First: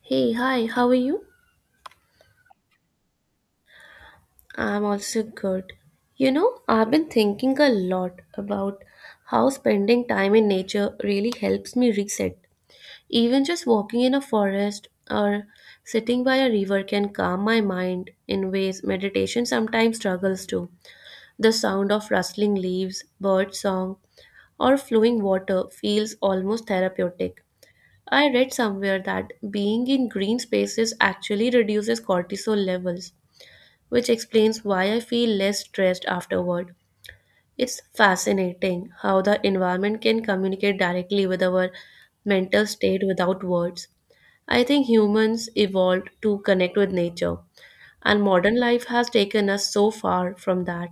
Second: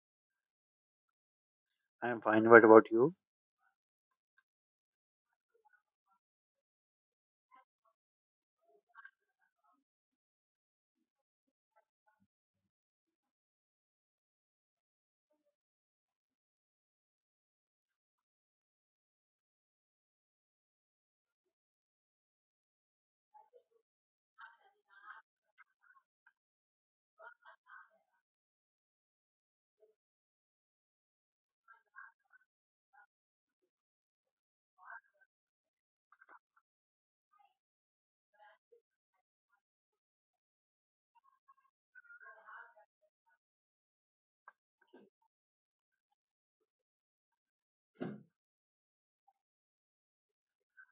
Hey, hi, how are you? I'm fine. What about you? I'm also good. You know, I've been thinking a lot about how spending time in nature really helps me reset. Even just walking in a forest or sitting by a river can calm my mind in ways meditation sometimes struggles to. The sound of rustling leaves, bird song, or flowing water feels almost therapeutic. I read somewhere that being in green spaces actually reduces cortisol levels, which explains why I feel less stressed afterward. It's fascinating how the environment can communicate directly with our mental state without words. I think humans evolved to connect with nature, and modern life has taken us so far from that.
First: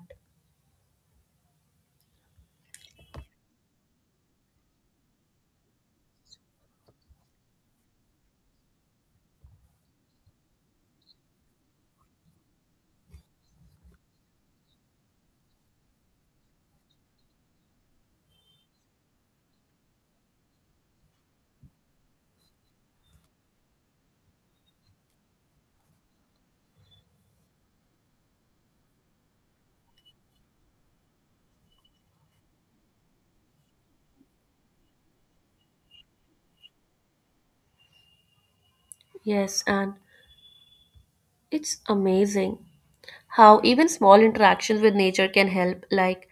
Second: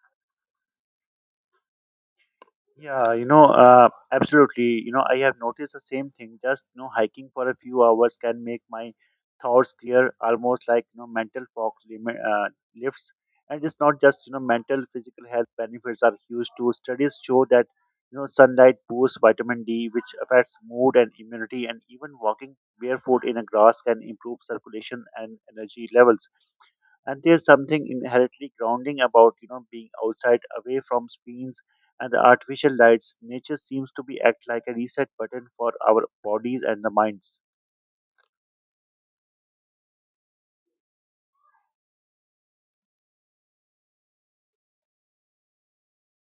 Yeah, you know, absolutely. I have noticed the same thing. Just hiking for a few hours can make my thoughts clear, almost like mental fog lifts. And it's not just mental, physical health benefits are huge too. Studies show that sunlight boosts vitamin D, which affects mood and immunity. And even walking barefoot in the grass can improve circulation and energy levels. And there's something inherently grounding about being outside away from screens and the artificial lights. Nature seems to be act like a reset button for our bodies and the minds. Yes, and it's amazing how even small interactions with nature can help, like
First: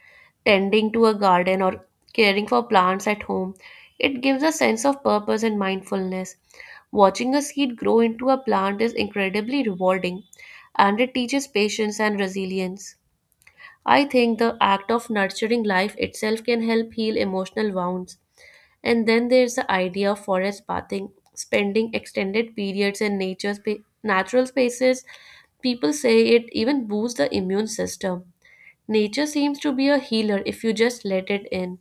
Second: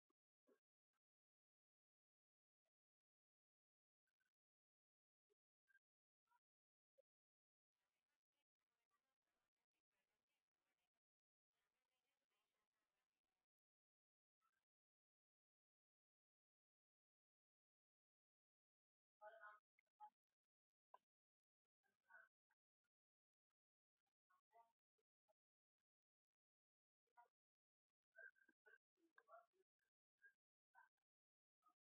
tending to a garden or caring for plants at home. It gives a sense of purpose and mindfulness. Watching a seed grow into a plant is incredibly rewarding, and it teaches patience and resilience. I think the act of nurturing life itself can help heal emotional wounds. And then there's the idea of forest bathing, spending extended periods in natural spaces. People say it even boosts the immune system. Nature seems to be a healer if you just let it in.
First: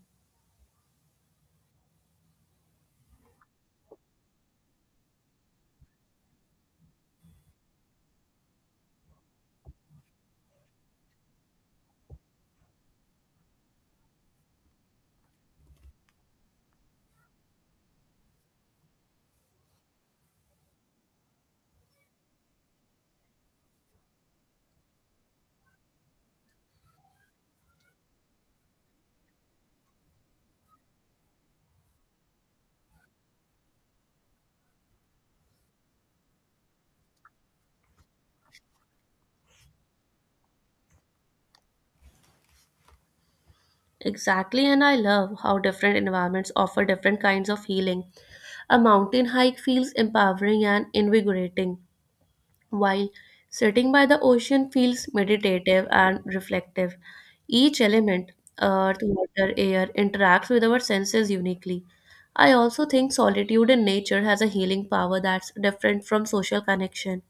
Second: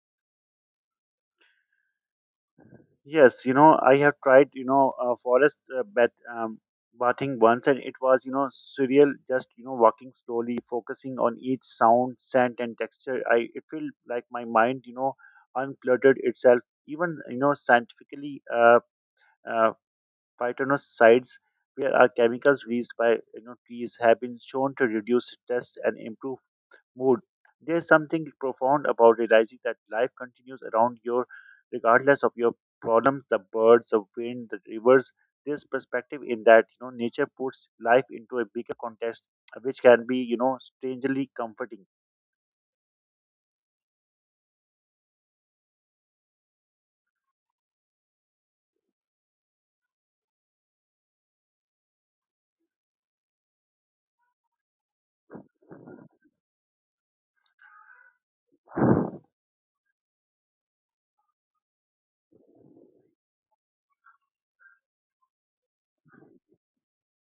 Yes, I have tried forest bath bathing once, and it was surreal. Just walking slowly, focusing on each sound, scent and texture, I it felt like my mind uncluttered itself. Even scientifically, uh, phytonosides, where are chemicals released by trees, have been shown to reduce stress and improve mood. There's something profound about realizing that life continues around you, regardless of your problems, the birds, the wind, the rivers. This perspective in that nature puts life into a bigger context, which can be strangely comforting. Exactly, and I love how different environments offer different kinds of healing. A mountain hike feels empowering and invigorating, while sitting by the ocean feels meditative and reflective. Each element, earth, water, air, interacts with our senses uniquely. I also think solitude in nature has a healing power that's different from social connection.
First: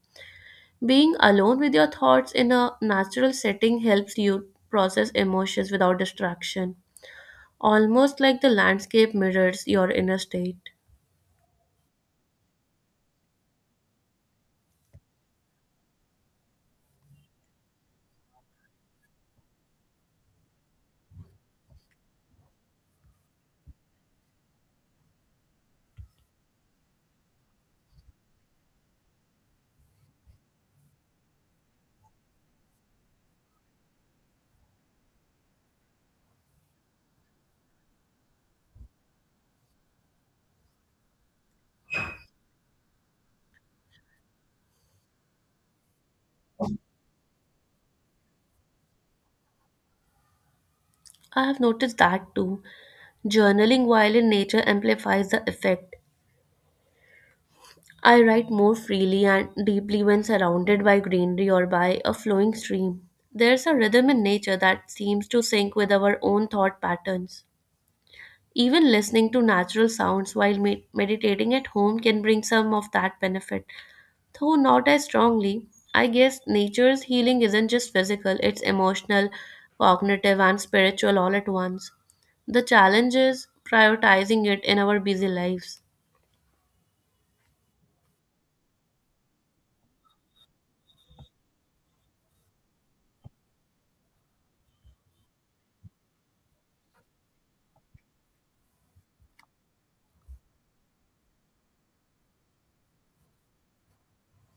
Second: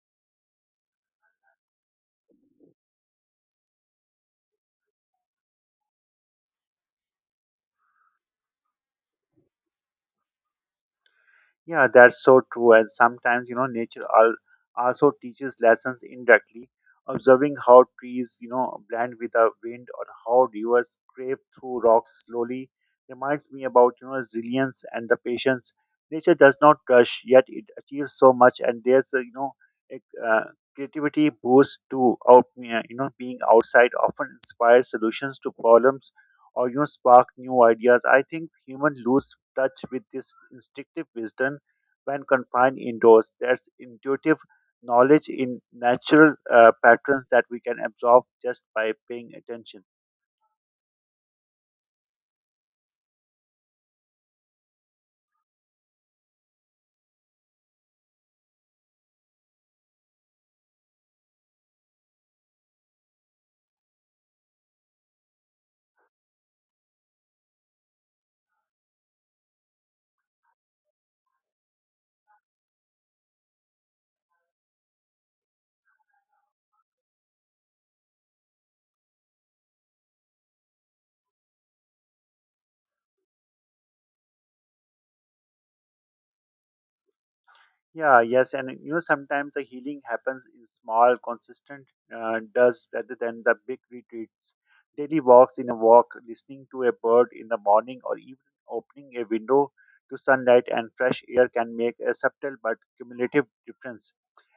Being alone with your thoughts in a natural setting helps you process emotions without distraction, almost like the landscape mirrors your inner state. Yeah, that's so true. And sometimes, you know, nature also teaches lessons indirectly. Observing how trees, you know, blend with the wind, or how rivers scrape through rocks slowly reminds me about, you know, resilience and the patience. Nature does not rush, yet it achieves so much. And there's, a, you know, a uh, creativity boost to being outside. Often inspires solutions to problems or spark new ideas. I think humans lose touch with this instinctive wisdom when confined indoors. There's intuitive knowledge in natural patterns that we can absorb just by paying attention. I have noticed that too. Journaling while in nature amplifies the effect. I write more freely and deeply when surrounded by greenery or by a flowing stream. There's a rhythm in nature that seems to sync with our own thought patterns. Even listening to natural sounds while meditating at home can bring some of that benefit. Though not as strongly, I guess nature's healing isn't just physical, it's emotional, cognitive, and spiritual all at once. The challenge is prioritizing it in our busy lives. Yeah, yes, and sometimes the healing happens in small, consistent does rather than the big retreats. Daily walks in a walk, listening to a bird in the morning, or even opening a window to sunlight and fresh air can make a subtle but cumulative difference.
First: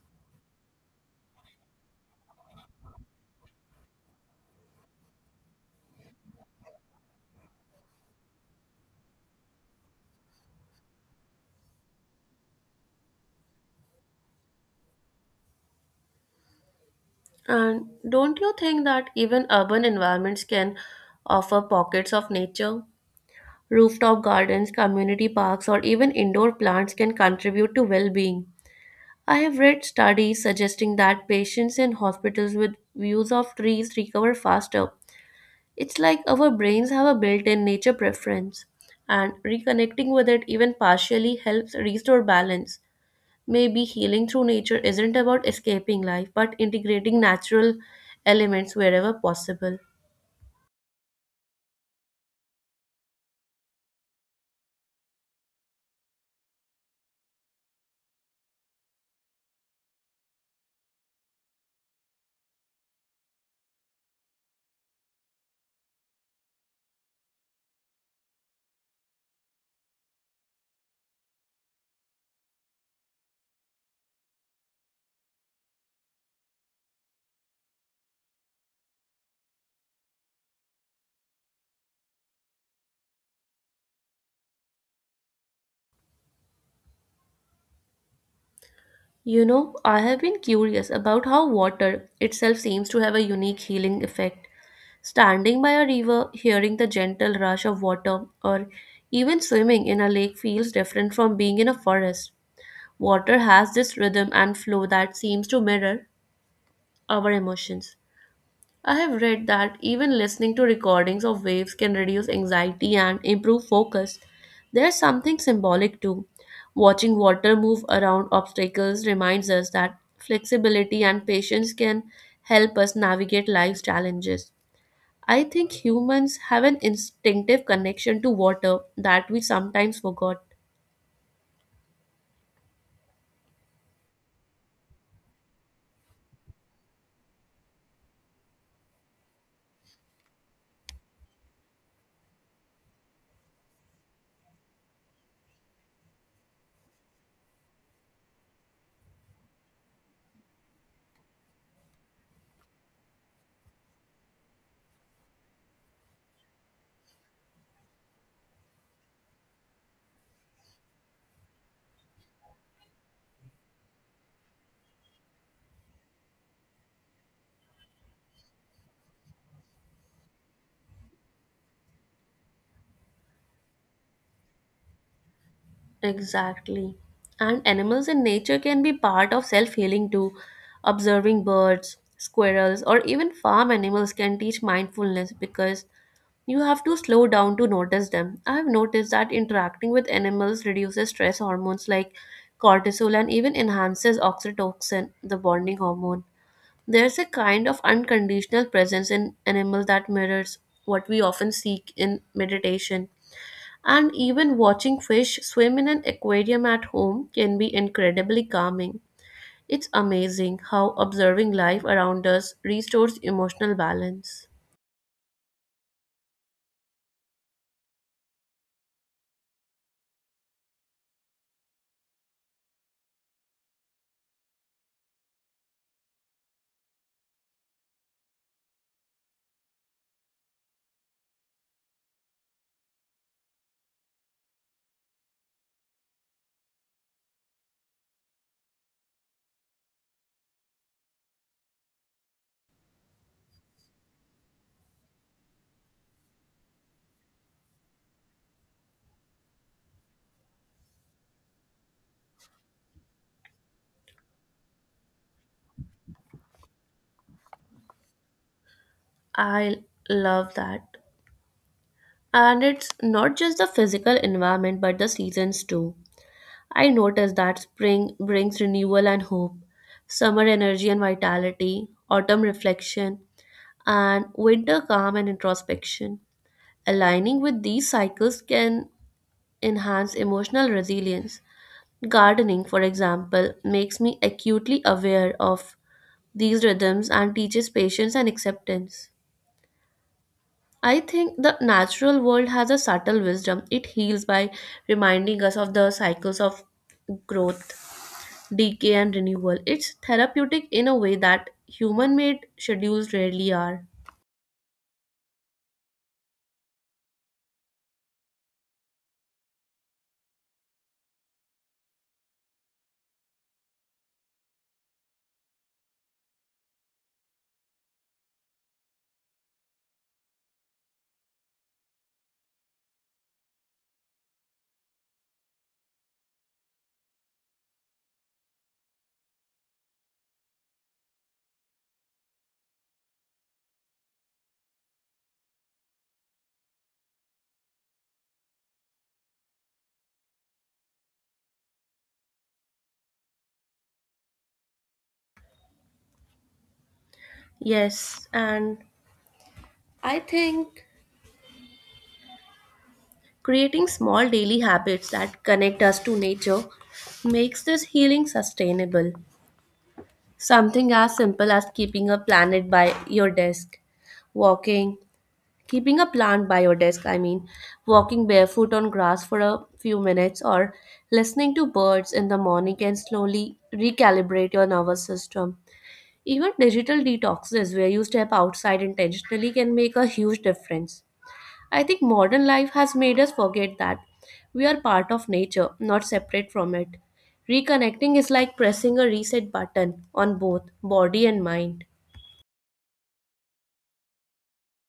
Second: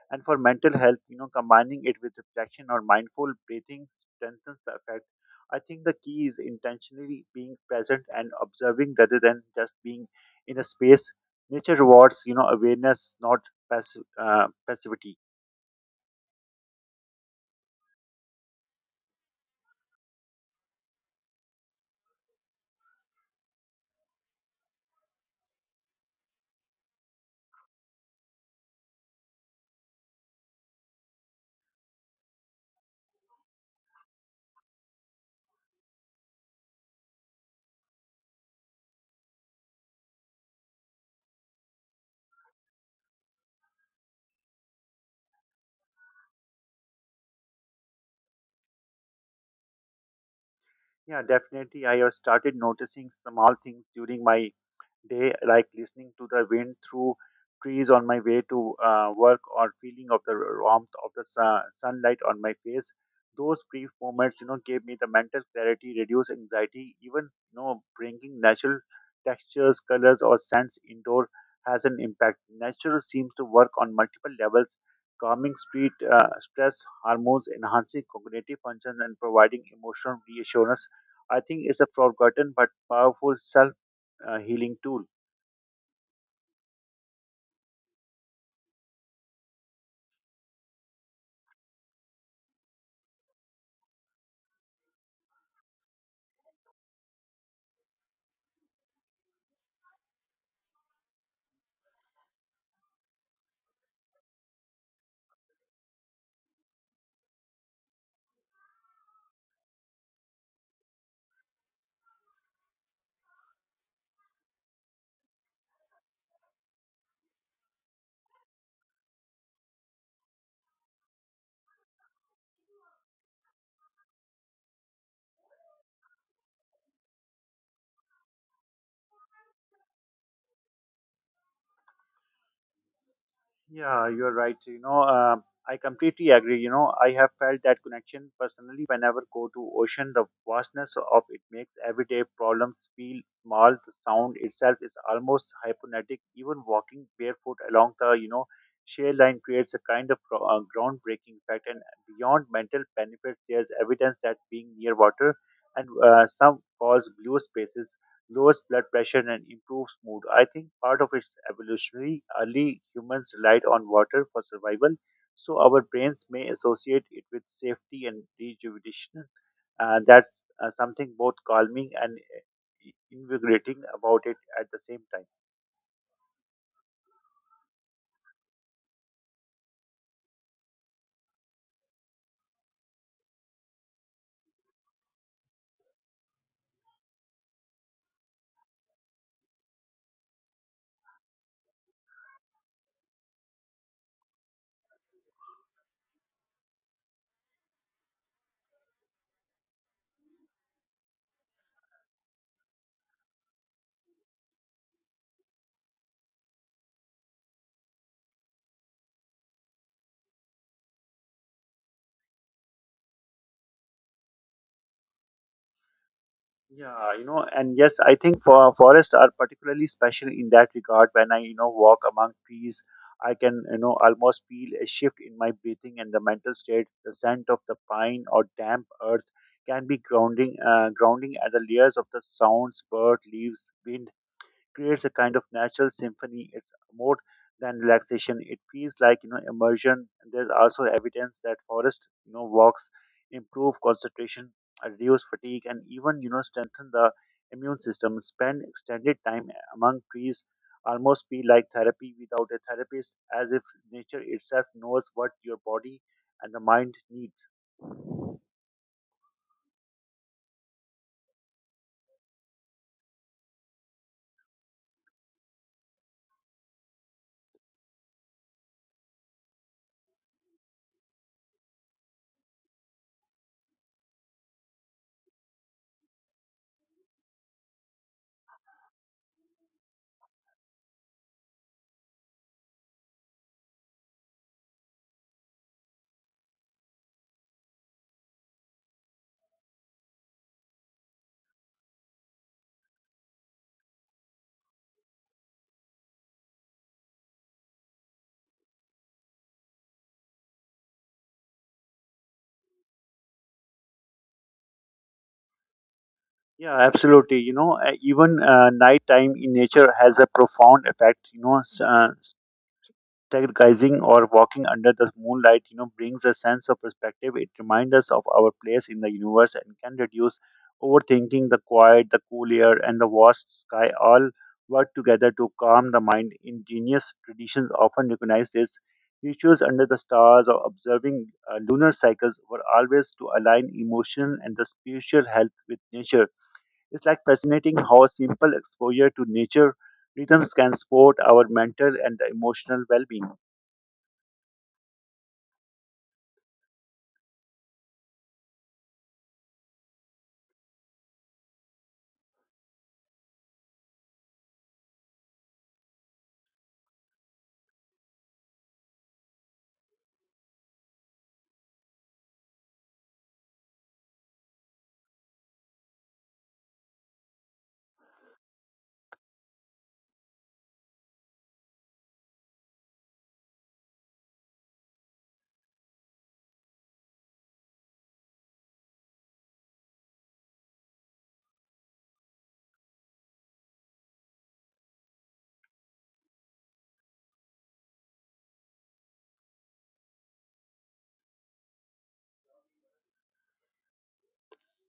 And for mental health, you know, combining it with reflection or mindful breathing strengthens the effect. I think the key is intentionally being present and observing rather than just being in a space. Nature rewards, you know, awareness, not passivity. And don't you think that even urban environments can offer pockets of nature? Rooftop gardens, community parks, or even indoor plants can contribute to well being. I have read studies suggesting that patients in hospitals with views of trees recover faster. It's like our brains have a built in nature preference, and reconnecting with it even partially helps restore balance. Maybe healing through nature isn't about escaping life, but integrating natural elements wherever possible. Yeah, definitely. I have started noticing small things during my day, like listening to the wind through trees on my way to work, or feeling of the warmth of the sun, sunlight on my face. Those brief moments, you know, gave me the mental clarity, reduce anxiety. Even, you know, bringing natural textures, colors, or scents indoor has an impact. Nature seems to work on multiple levels, calming street stress hormones, enhancing cognitive functions, and providing emotional reassurance. I think it's a forgotten but powerful self healing tool. You know, I have been curious about how water itself seems to have a unique healing effect. Standing by a river, hearing the gentle rush of water, or even swimming in a lake feels different from being in a forest. Water has this rhythm and flow that seems to mirror our emotions. I have read that even listening to recordings of waves can reduce anxiety and improve focus. There's something symbolic too. Watching water move around obstacles reminds us that flexibility and patience can help us navigate life's challenges. I think humans have an instinctive connection to water that we sometimes forgot. Yeah, you're right. I completely agree. I have felt that connection personally whenever go to ocean. The vastness of it makes everyday problems feel small. The sound itself is almost hypnotic. Even walking barefoot along the shear line creates a kind of groundbreaking effect. And beyond mental benefits, there's evidence that being near water and some cause blue spaces lowers blood pressure, and improves mood. I think part of its evolutionary, early humans relied on water for survival, so our brains may associate it with safety and rejuvenation. That's something both calming and invigorating about it at the same time. Exactly. And animals in nature can be part of self healing too. Observing birds, squirrels, or even farm animals can teach mindfulness because you have to slow down to notice them. I have noticed that interacting with animals reduces stress hormones like cortisol and even enhances oxytocin, the bonding hormone. There's a kind of unconditional presence in animals that mirrors what we often seek in meditation. And even watching fish swim in an aquarium at home can be incredibly calming. It's amazing how observing life around us restores emotional balance. Yeah, you know, and yes, I think forests are particularly special in that regard. When I, you know, walk among trees, I can, you know, almost feel a shift in my breathing and the mental state. The scent of the pine or damp earth can be grounding, grounding at the layers of the sounds, bird, leaves, wind, creates a kind of natural symphony. It's more than relaxation. It feels like immersion. And there's also evidence that forest walks improve concentration, reduce fatigue, and even strengthen the immune system. Spend extended time among trees almost feel like therapy without a therapist, as if nature itself knows what your body and the mind needs. I love that. And it's not just the physical environment but the seasons too. I notice that spring brings renewal and hope, summer energy and vitality, autumn reflection, and winter calm and introspection. Aligning with these cycles can enhance emotional resilience. Gardening, for example, makes me acutely aware of these rhythms and teaches patience and acceptance. I think the natural world has a subtle wisdom. It heals by reminding us of the cycles of growth, decay, and renewal. It's therapeutic in a way that human made schedules rarely are. Yeah, absolutely. You know, even nighttime in nature has a profound effect. You know, stargazing or walking under the moonlight, you know, brings a sense of perspective. It reminds us of our place in the universe and can reduce overthinking. The quiet, the cool air, and the vast sky all work together to calm the mind. Indigenous traditions often recognize this. Rituals under the stars or observing lunar cycles were always to align emotional and the spiritual health with nature. It's like fascinating how simple exposure to nature rhythms can support our mental and emotional well being. Yes, and I think creating small daily habits that connect us to nature makes this healing sustainable. Something as simple as keeping a planet by your desk, walking, keeping a plant by your desk, I mean, walking barefoot on grass for a few minutes, or listening to birds in the morning can slowly recalibrate your nervous system. Even digital detoxes, where you step outside intentionally, can make a huge difference. I think modern life has made us forget that we are part of nature, not separate from it. Reconnecting is like pressing a reset button on both body and mind.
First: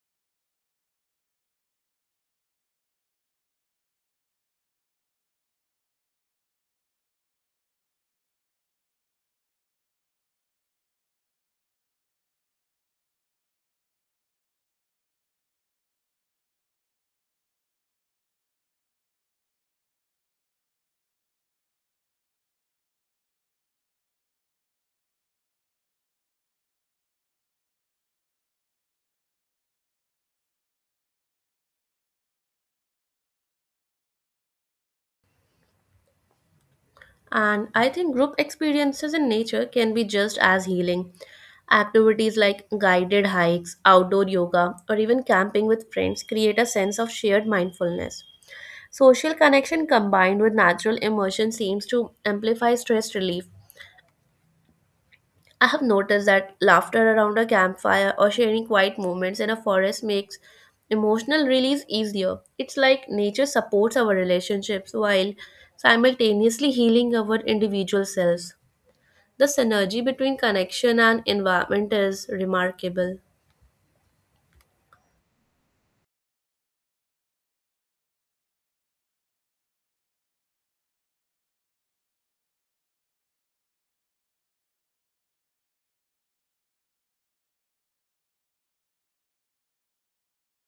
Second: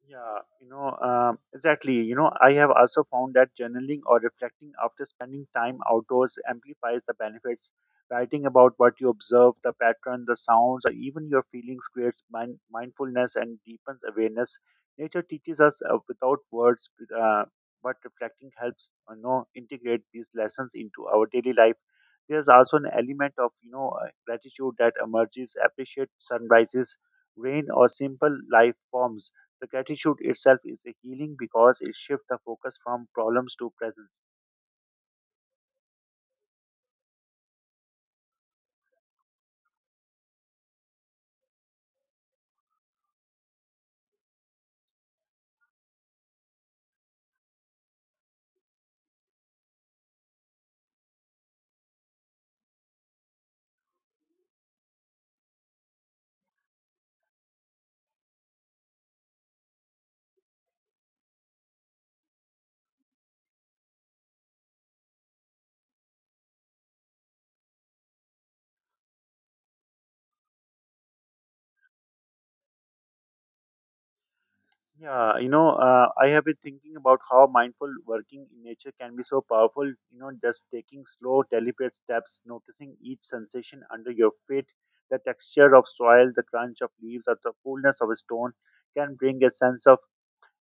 Yeah, you know, exactly. I have also found that journaling or reflecting after spending time outdoors amplifies the benefits. Writing about what you observe, the pattern, the sounds, or even your feelings creates mindfulness and deepens awareness. Nature teaches us without words, uh, but reflecting helps you know integrate these lessons into our daily life. There's also an element of gratitude that emerges. Appreciate sunrises, rain, or simple life forms. The gratitude itself is a healing because it shifts the focus from problems to presence. And I think group experiences in nature can be just as healing. Activities like guided hikes, outdoor yoga, or even camping with friends create a sense of shared mindfulness. Social connection combined with natural immersion seems to amplify stress relief. I have noticed that laughter around a campfire or sharing quiet moments in a forest makes emotional release easier. It's like nature supports our relationships while simultaneously healing our individual selves. The synergy between connection and environment is remarkable. Yeah, you know, I have been thinking about how mindful working in nature can be so powerful. You know, just taking slow, deliberate steps, noticing each sensation under your feet, the texture of soil, the crunch of leaves, or the coolness of a stone can bring a sense of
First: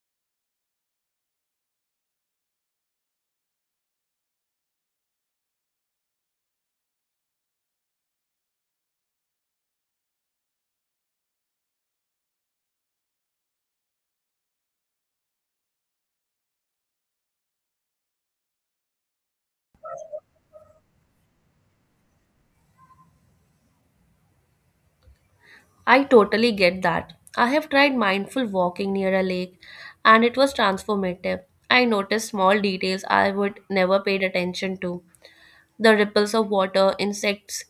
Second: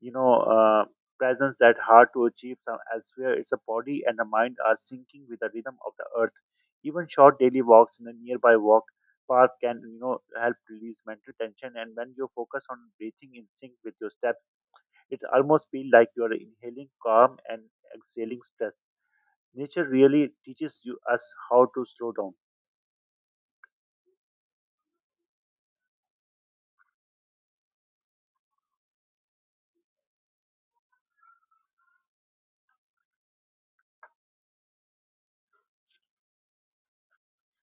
you know uh, presence that hard to achieve some elsewhere. It's a body and the mind are sinking with the rhythm of the earth. Even short daily walks in a nearby walk park can help release mental tension. And when you focus on breathing in sync with your steps, it's almost feel like you are inhaling calm and exhaling stress. Nature really teaches you us how to slow down. I totally get that. I have tried mindful walking near a lake, and it was transformative. I noticed small details I would never paid attention to. The ripples of water, insects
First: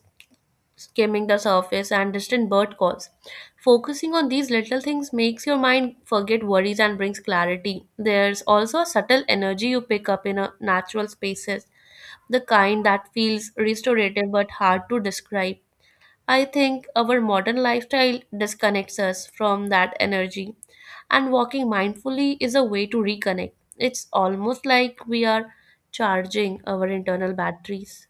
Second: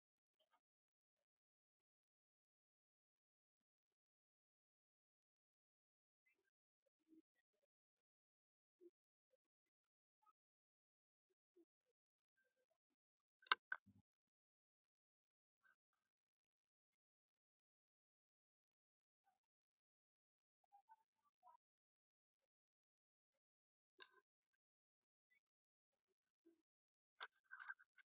skimming the surface, and distant bird calls. Focusing on these little things makes your mind forget worries and brings clarity. There's also a subtle energy you pick up in a natural spaces, the kind that feels restorative but hard to describe. I think our modern lifestyle disconnects us from that energy, and walking mindfully is a way to reconnect. It's almost like we are charging our internal batteries.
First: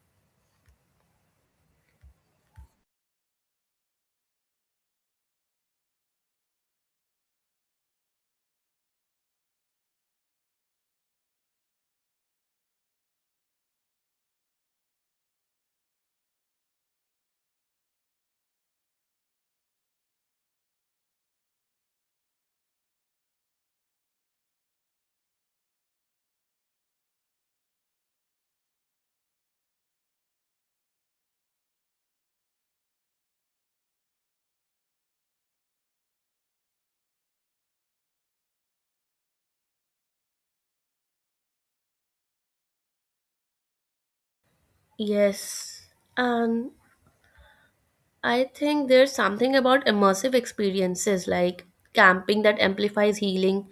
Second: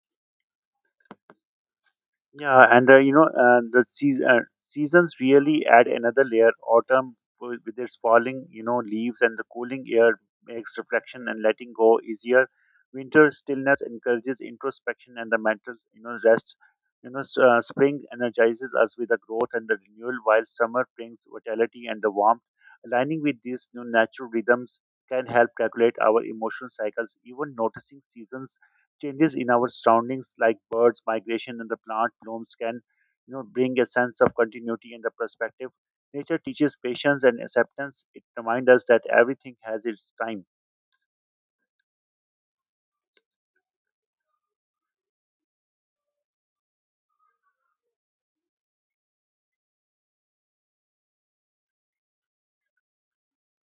Yeah, and the seasons really add another layer. Autumn with its falling, you know, leaves and the cooling air makes reflection and letting go easier. Winter stillness encourages introspection and the mental, you know, rest. You know, spring energizes us with the growth and the renewal, while summer brings vitality and the warmth. Aligning with these new natural rhythms can help regulate our emotional cycles. Even noticing seasons changes in our surroundings like birds migration and the plant blooms can bring a sense of continuity and the perspective. Nature teaches patience and acceptance. It reminds us that everything has its time. Yes, and I think there's something about immersive experiences like camping that amplifies healing,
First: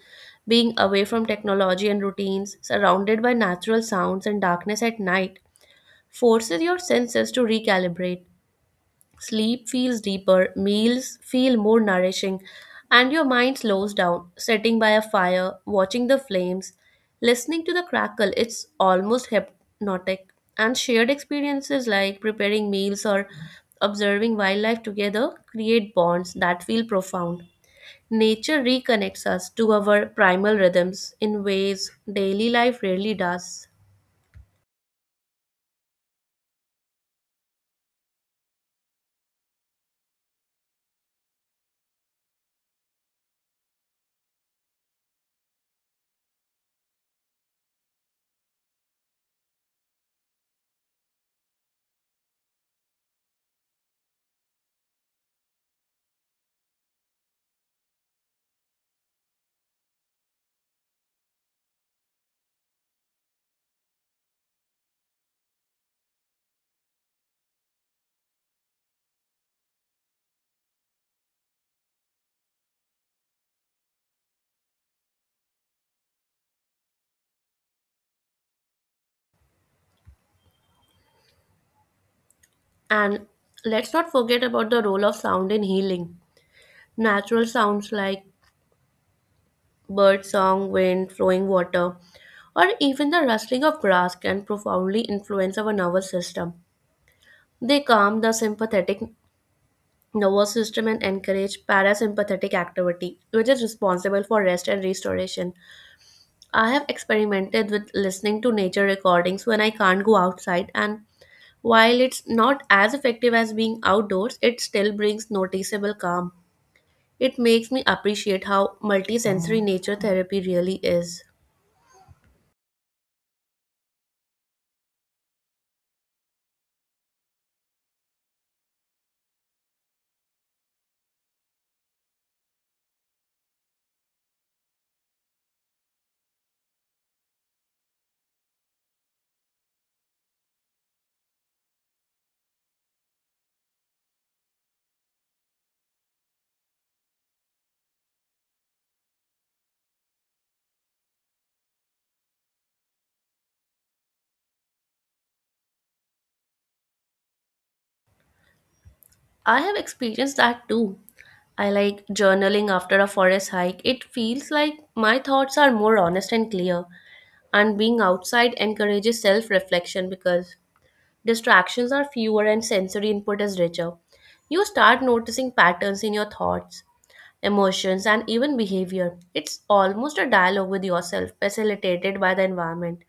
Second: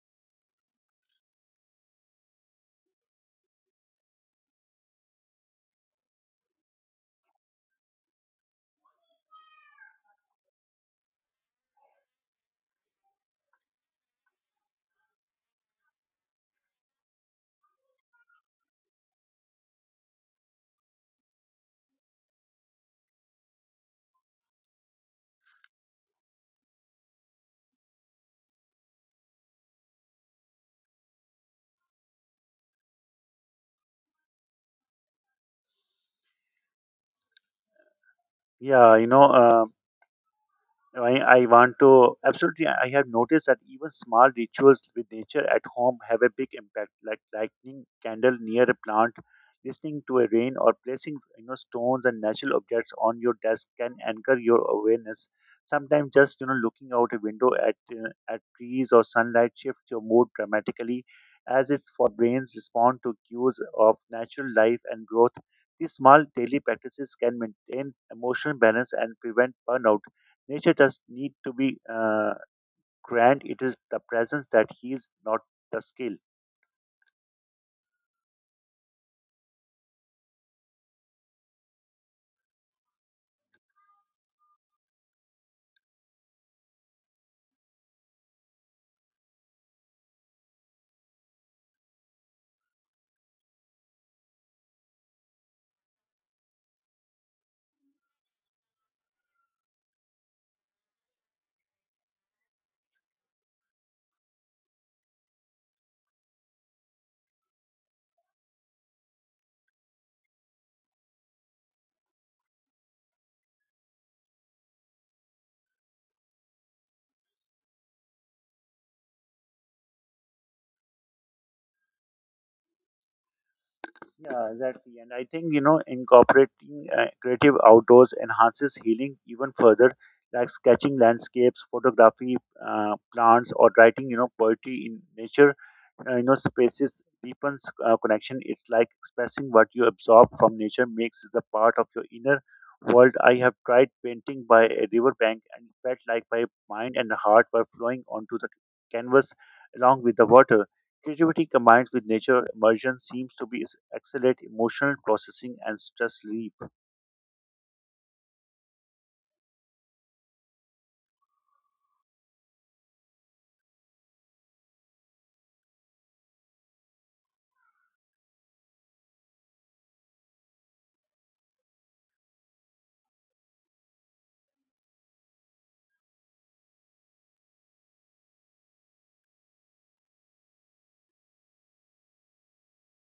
being away from technology and routines, surrounded by natural sounds and darkness at night, forces your senses to recalibrate. Sleep feels deeper, meals feel more nourishing, and your mind slows down. Sitting by a fire, watching the flames, listening to the crackle, it's almost hypnotic. And shared experiences like preparing meals or observing wildlife together create bonds that feel profound. Nature reconnects us to our primal rhythms in ways daily life rarely does. Yeah, you know, I want to absolutely. I have noticed that even small rituals with nature at home have a big impact, like lighting candle near a plant, listening to a rain, or placing stones and natural objects on your desk can anchor your awareness. Sometimes just looking out a window at trees or sunlight shifts your mood dramatically, as its for brains respond to cues of natural life and growth. These small daily practices can maintain emotional balance and prevent burnout. Nature does need to be grand. It is the presence that heals, not the skill. And let's not forget about the role of sound in healing. Natural sounds like bird song, wind, flowing water, or even the rustling of grass can profoundly influence our nervous system. They calm the sympathetic nervous system and encourage parasympathetic activity, which is responsible for rest and restoration. I have experimented with listening to nature recordings when I can't go outside, and while it's not as effective as being outdoors, it still brings noticeable calm. It makes me appreciate how multisensory nature therapy really is. Yeah, exactly. And I think, you know, incorporating creative outdoors enhances healing even further, like sketching landscapes, photography, plants, or writing, you know, poetry in nature. You know, spaces deepens connection. It's like expressing what you absorb from nature makes it the part of your inner world. I have tried painting by a river bank and felt like my mind and heart were flowing onto the canvas along with the water. Creativity combined with nature immersion seems to be accelerate emotional processing and stress relief. I have experienced that too. I like journaling after a forest hike. It feels like my thoughts are more honest and clear, and being outside encourages self reflection because distractions are fewer and sensory input is richer. You start noticing patterns in your thoughts, emotions, and even behavior. It's almost a dialogue with yourself, facilitated by the environment.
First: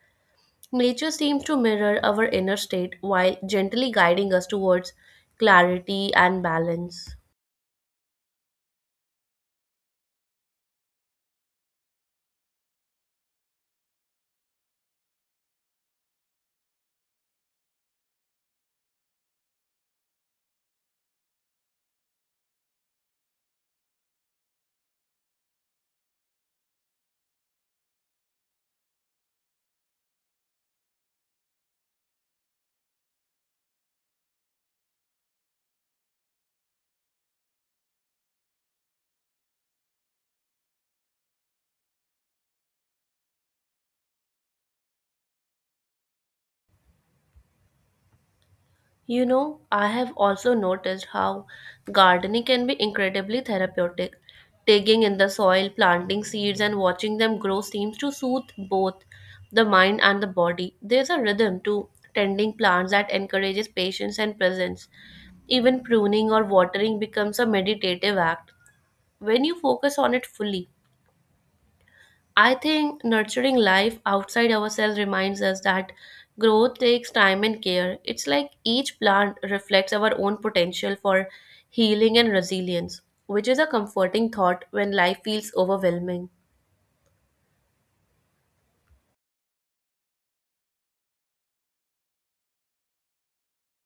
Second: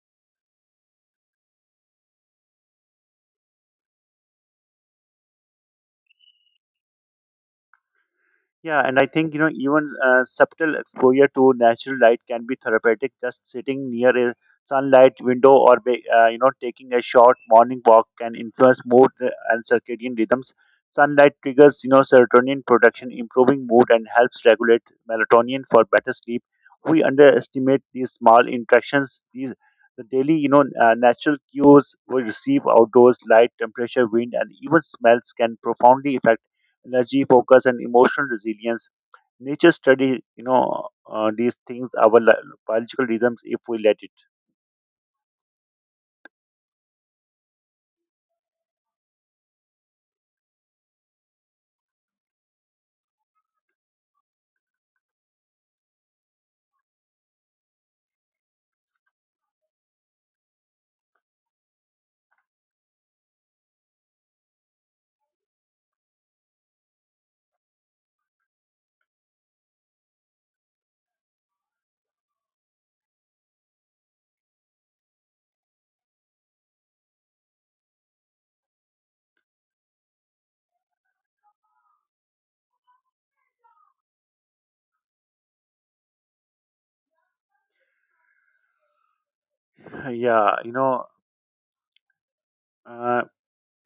Nature seems to mirror our inner state while gently guiding us towards clarity and balance. Yeah, and I think even subtle exposure to natural light can be therapeutic. Just sitting near a sunlight window or you know taking a short morning walk can influence mood and circadian rhythms. Sunlight triggers serotonin production, improving mood and helps regulate melatonin for better sleep. We underestimate these small interactions. These the daily natural cues we receive outdoors, light, temperature, wind, and even smells can profoundly affect energy, focus, and emotional resilience. Nature study, you know, these things, our biological rhythms, if we let it. You know, I have also noticed how gardening can be incredibly therapeutic. Digging in the soil, planting seeds, and watching them grow seems to soothe both the mind and the body. There's a rhythm to tending plants that encourages patience and presence. Even pruning or watering becomes a meditative act when you focus on it fully. I think nurturing life outside ourselves reminds us that growth takes time and care. It's like each plant reflects our own potential for healing and resilience, which is a comforting thought when life feels overwhelming. Yeah, you know. Uh,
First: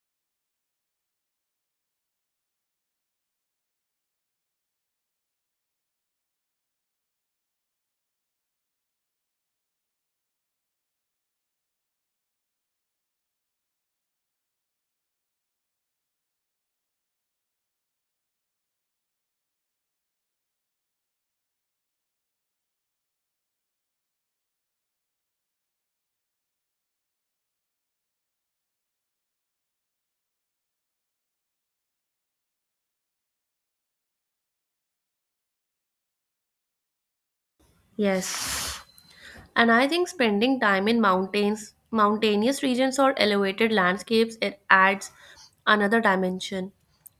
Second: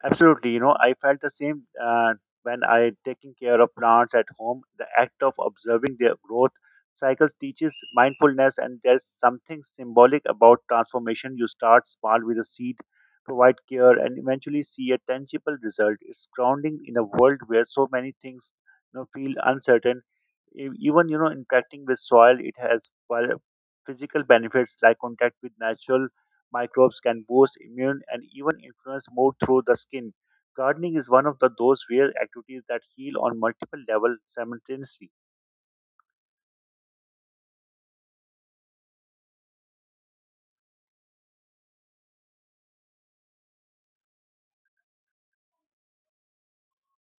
Absolutely, you know, I felt the same when I taking care of plants at home. The act of observing their growth cycles teaches mindfulness, and there's something symbolic about transformation. You start small with a seed, provide care, and eventually see a tangible result. It's grounding in a world where so many things feel uncertain. Even interacting with soil, it has physical benefits like contact with natural microbes can boost immune and even influence mood through the skin. Gardening is one of the those rare activities that heal on multiple levels simultaneously. Yes. And I think spending time in mountainous regions, or elevated landscapes, it adds another dimension.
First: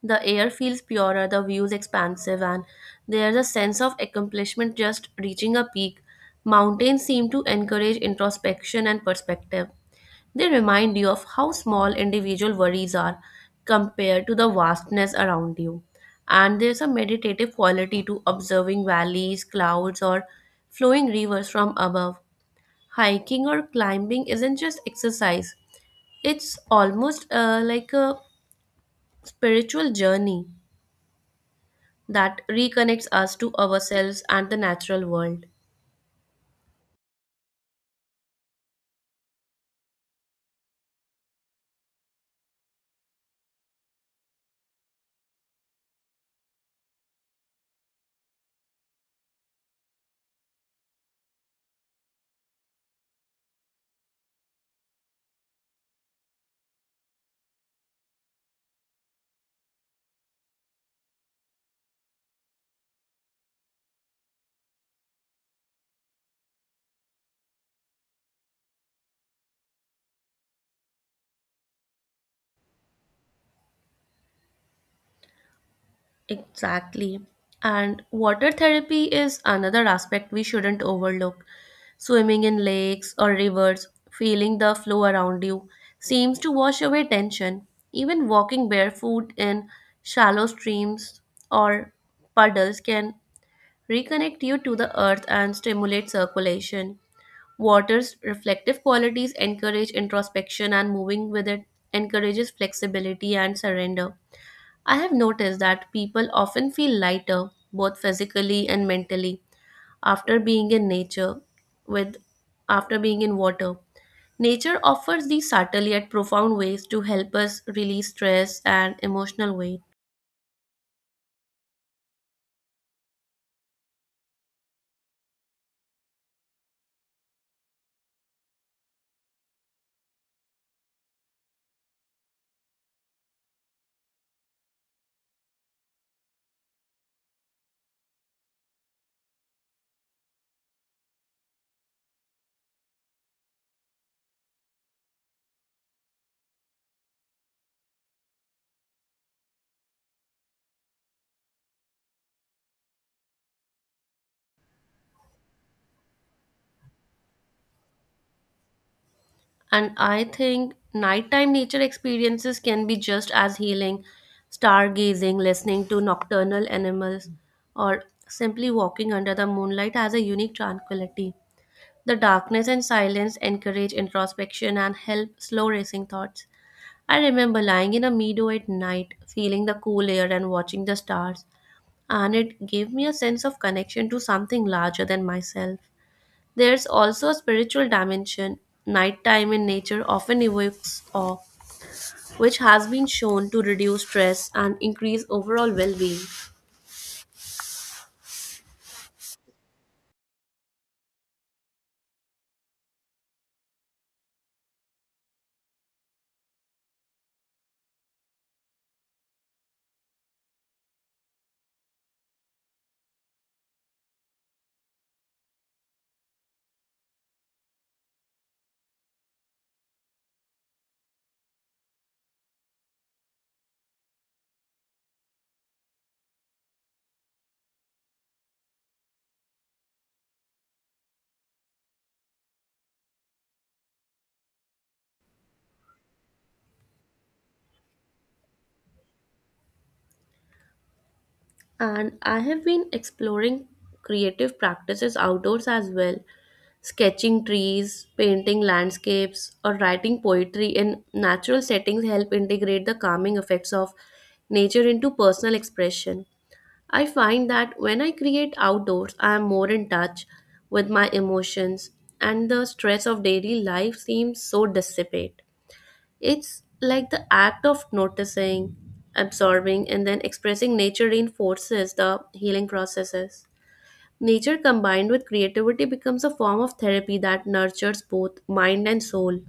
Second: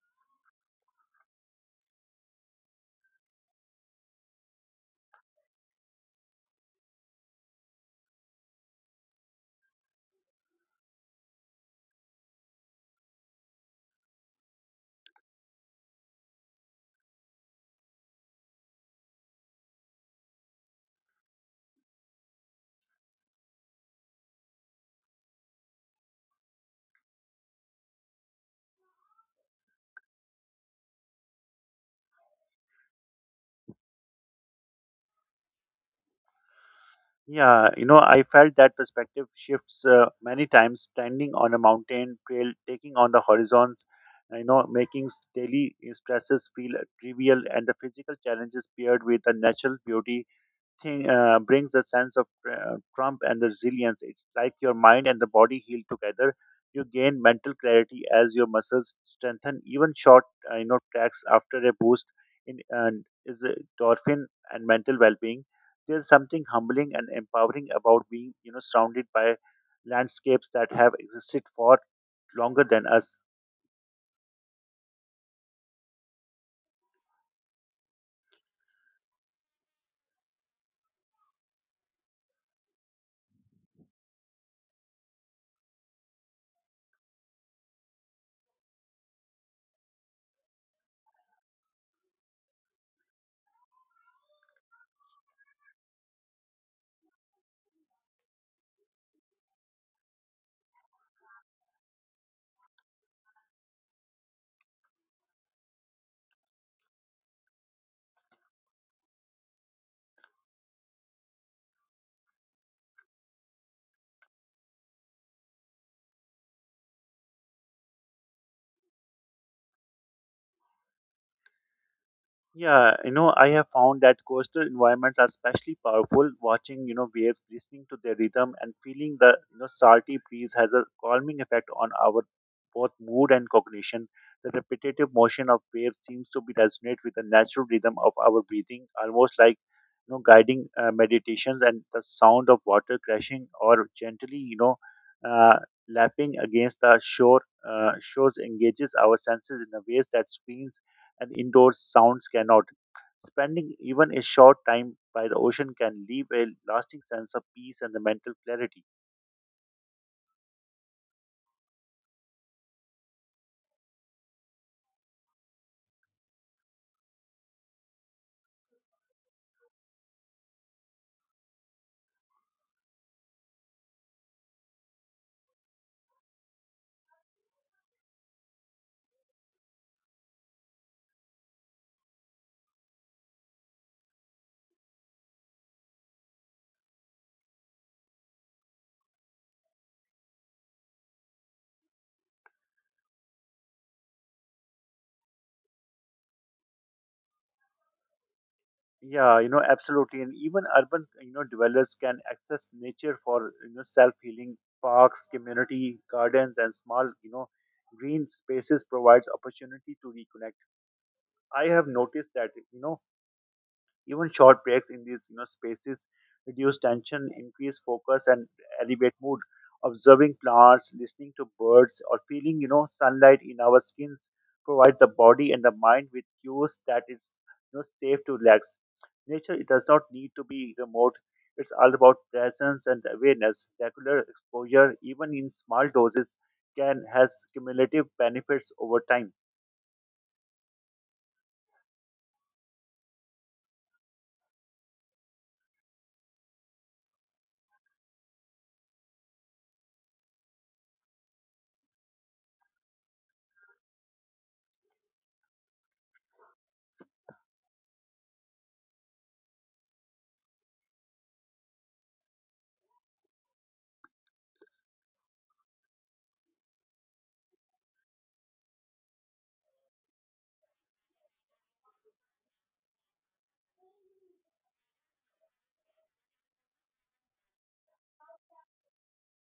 The air feels purer, the views expansive, and there's a sense of accomplishment just reaching a peak. Mountains seem to encourage introspection and perspective. They remind you of how small individual worries are compared to the vastness around you. And there's a meditative quality to observing valleys, clouds, or flowing rivers from above. Hiking or climbing isn't just exercise, it's almost like a spiritual journey that reconnects us to ourselves and the natural world. Yeah, you know, I felt that perspective shifts many times, standing on a mountain trail, taking on the horizons, making daily stresses feel trivial, and the physical challenges paired with the natural beauty thing brings a sense of trump and the resilience. It's like your mind and the body heal together. You gain mental clarity as your muscles strengthen. Even short tracks after a boost in and is a dolphin and mental well-being. There's something humbling and empowering about being surrounded by landscapes that have existed for longer than us. Exactly. And water therapy is another aspect we shouldn't overlook. Swimming in lakes or rivers, feeling the flow around you, seems to wash away tension. Even walking barefoot in shallow streams or puddles can reconnect you to the earth and stimulate circulation. Water's reflective qualities encourage introspection, and moving with it encourages flexibility and surrender. I have noticed that people often feel lighter, both physically and mentally, after being in nature with after being in water. Nature offers these subtle yet profound ways to help us release stress and emotional weight. Yeah, you know, I have found that coastal environments are especially powerful. Watching, waves, listening to their rhythm, and feeling the, salty breeze has a calming effect on our both mood and cognition. The repetitive motion of waves seems to be resonate with the natural rhythm of our breathing, almost like, guiding meditations, and the sound of water crashing or gently, uh, lapping against the shore shows engages our senses in a ways that screens and indoor sounds cannot. Spending even a short time by the ocean can leave a lasting sense of peace and the mental clarity. And I think nighttime nature experiences can be just as healing. Stargazing, listening to nocturnal animals, or simply walking under the moonlight has a unique tranquility. The darkness and silence encourage introspection and help slow racing thoughts. I remember lying in a meadow at night, feeling the cool air and watching the stars, and it gave me a sense of connection to something larger than myself. There's also a spiritual dimension. Nighttime in nature often evokes awe, which has been shown to reduce stress and increase overall well being. Yeah, you know, absolutely. And even urban, dwellers can access nature for, self-healing parks, community gardens, and small, green spaces provides opportunity to reconnect. I have noticed that, even short breaks in these spaces reduce tension, increase focus, and elevate mood. Observing plants, listening to birds, or feeling sunlight in our skins provide the body and the mind with cues that it's safe to relax. Nature it does not need to be remote. It's all about presence and awareness. Regular exposure, even in small doses, can has cumulative benefits over time. And I have been exploring creative practices outdoors as well, sketching trees, painting landscapes, or writing poetry in natural settings help integrate the calming effects of nature into personal expression. I find that when I create outdoors, I am more in touch with my emotions, and the stress of daily life seems so dissipate. It's like the act of noticing, absorbing, and then expressing nature reinforces the healing processes. Nature combined with creativity becomes a form of therapy that nurtures both mind and soul.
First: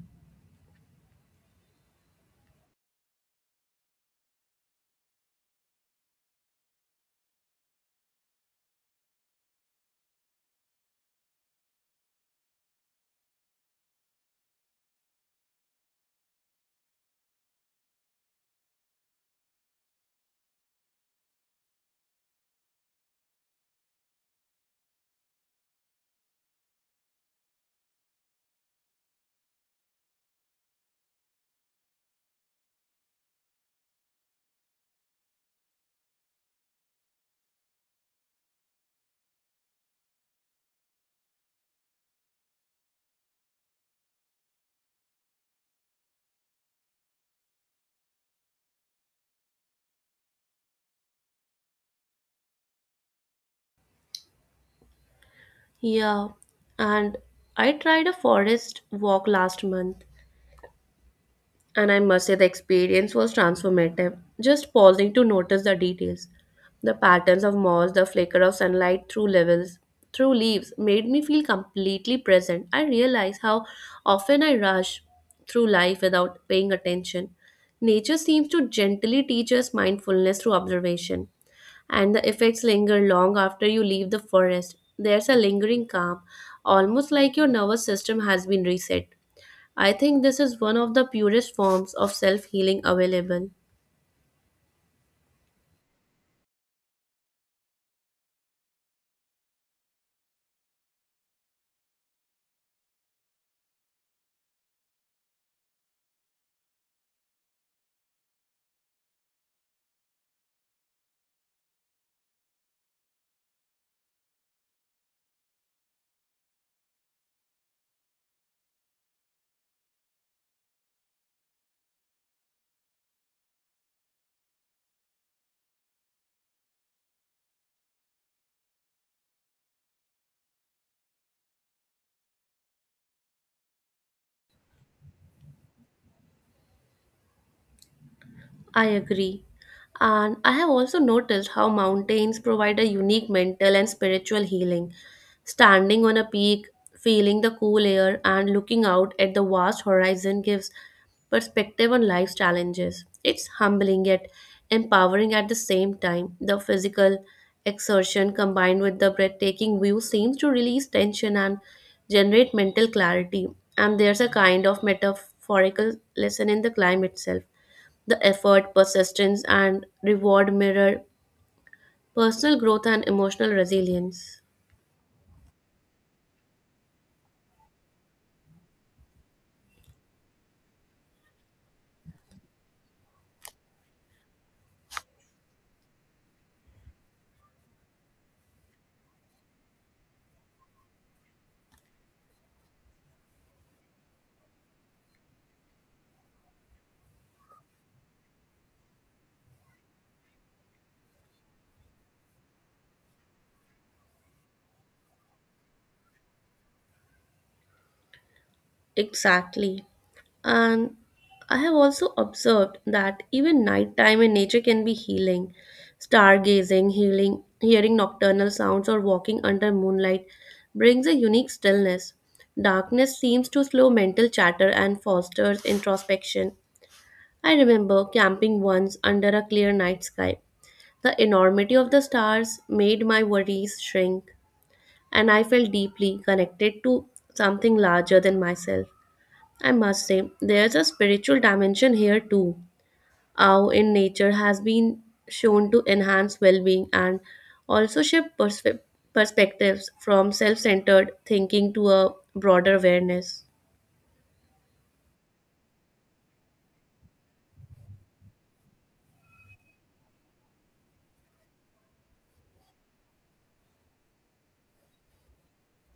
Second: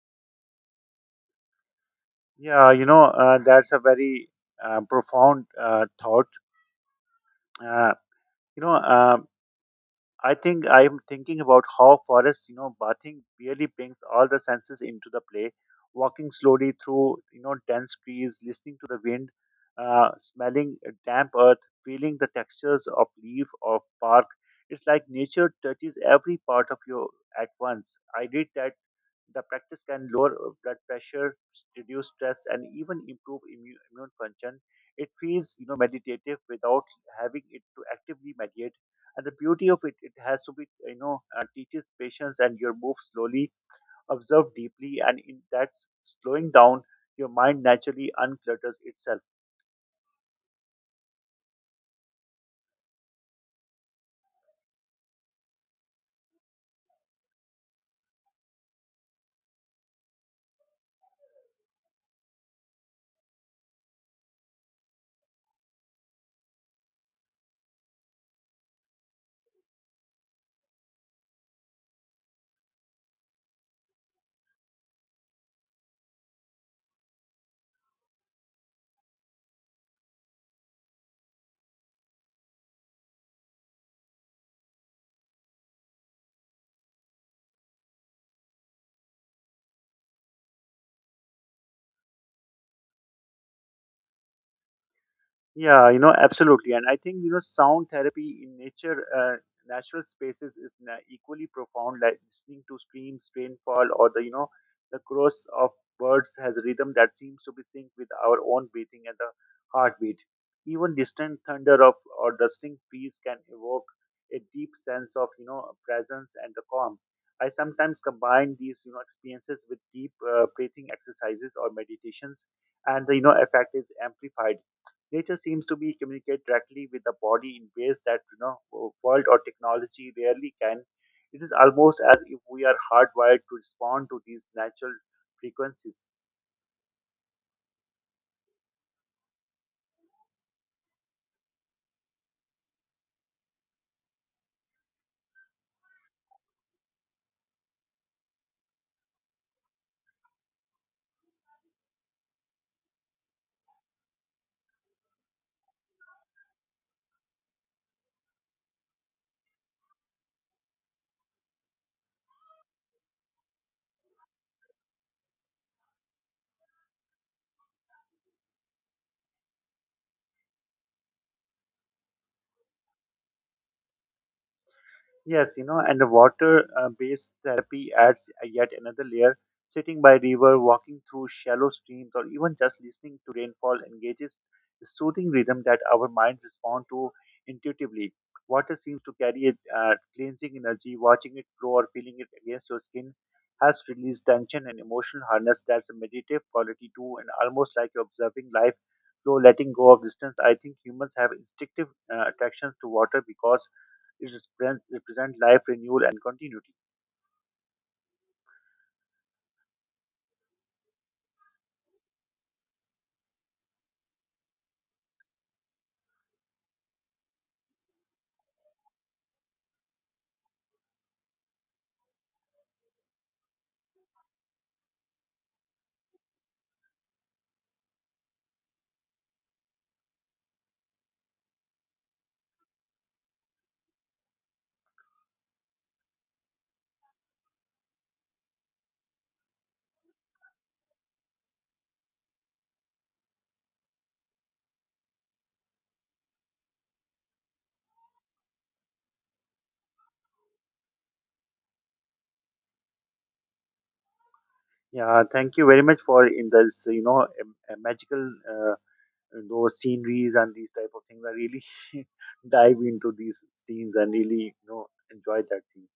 Yeah, you know, that's a very profound thought. Uh, you know, uh, I think I'm thinking about how forest, bathing really brings all the senses into the play. Walking slowly through, dense trees, listening to the wind, smelling damp earth, feeling the textures of leaf or bark. It's like nature touches every part of you at once. I did that the practice can lower blood pressure, reduce stress, and even improve immune function. It feels, meditative without having it to actively mediate. And the beauty of it, it has to be, teaches patience, and your move slowly, observe deeply, and in that slowing down, your mind naturally unclutters itself. Yeah, and I tried a forest walk last month. And I must say, the experience was transformative. Just pausing to notice the details, the patterns of moss, the flicker of sunlight through leaves, made me feel completely present. I realized how often I rush through life without paying attention. Nature seems to gently teach us mindfulness through observation, and the effects linger long after you leave the forest. There's a lingering calm, almost like your nervous system has been reset. I think this is one of the purest forms of self healing available. Yeah, you know, absolutely. And I think, sound therapy in nature, natural spaces is equally profound, like listening to streams, rainfall, or the, the chorus of birds has a rhythm that seems to be synced with our own breathing and the heartbeat. Even distant thunder of or rustling trees can evoke a deep sense of, presence and the calm. I sometimes combine these, experiences with deep breathing exercises or meditations, and the, effect is amplified. Nature seems to be communicate directly with the body in ways that world or technology rarely can. It is almost as if we are hardwired to respond to these natural frequencies. I agree. And I have also noticed how mountains provide a unique mental and spiritual healing. Standing on a peak, feeling the cool air, and looking out at the vast horizon gives perspective on life's challenges. It's humbling yet empowering at the same time. The physical exertion combined with the breathtaking view seems to release tension and generate mental clarity. And there's a kind of metaphorical lesson in the climb itself: the effort, persistence, and reward mirror personal growth and emotional resilience. Yes, you know, and the water based therapy adds yet another layer. Sitting by river, walking through shallow streams, or even just listening to rainfall engages the soothing rhythm that our minds respond to intuitively. Water seems to carry a cleansing energy. Watching it flow or feeling it against your skin helps release tension and emotional harness. That's a meditative quality too, and almost like you're observing life flow, letting go of distance. I think humans have instinctive attractions to water because it represent life renewal and continuity. Exactly. And I have also observed that even nighttime in nature can be healing. Stargazing, healing, hearing nocturnal sounds, or walking under moonlight brings a unique stillness. Darkness seems to slow mental chatter and fosters introspection. I remember camping once under a clear night sky. The enormity of the stars made my worries shrink, and I felt deeply connected to something larger than myself. I must say, there's a spiritual dimension here too. How in nature has been shown to enhance well being and also shift perspectives from self centered thinking to a broader awareness. Yeah, thank you very much for in this magical those sceneries and these type of things. I really dive into these scenes and really enjoy that thing.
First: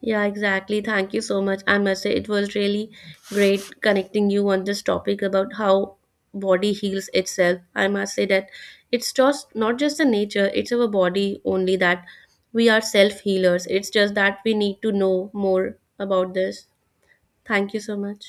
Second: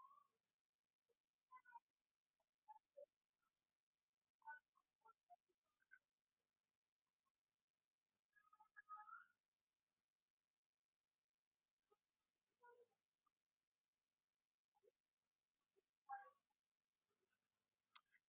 Yeah, exactly. Thank you so much. I must say it was really great connecting you on this topic about how body heals itself. I must say that it's just not just the nature, it's our body only that we are self healers. It's just that we need to know more about this. Thank you so much.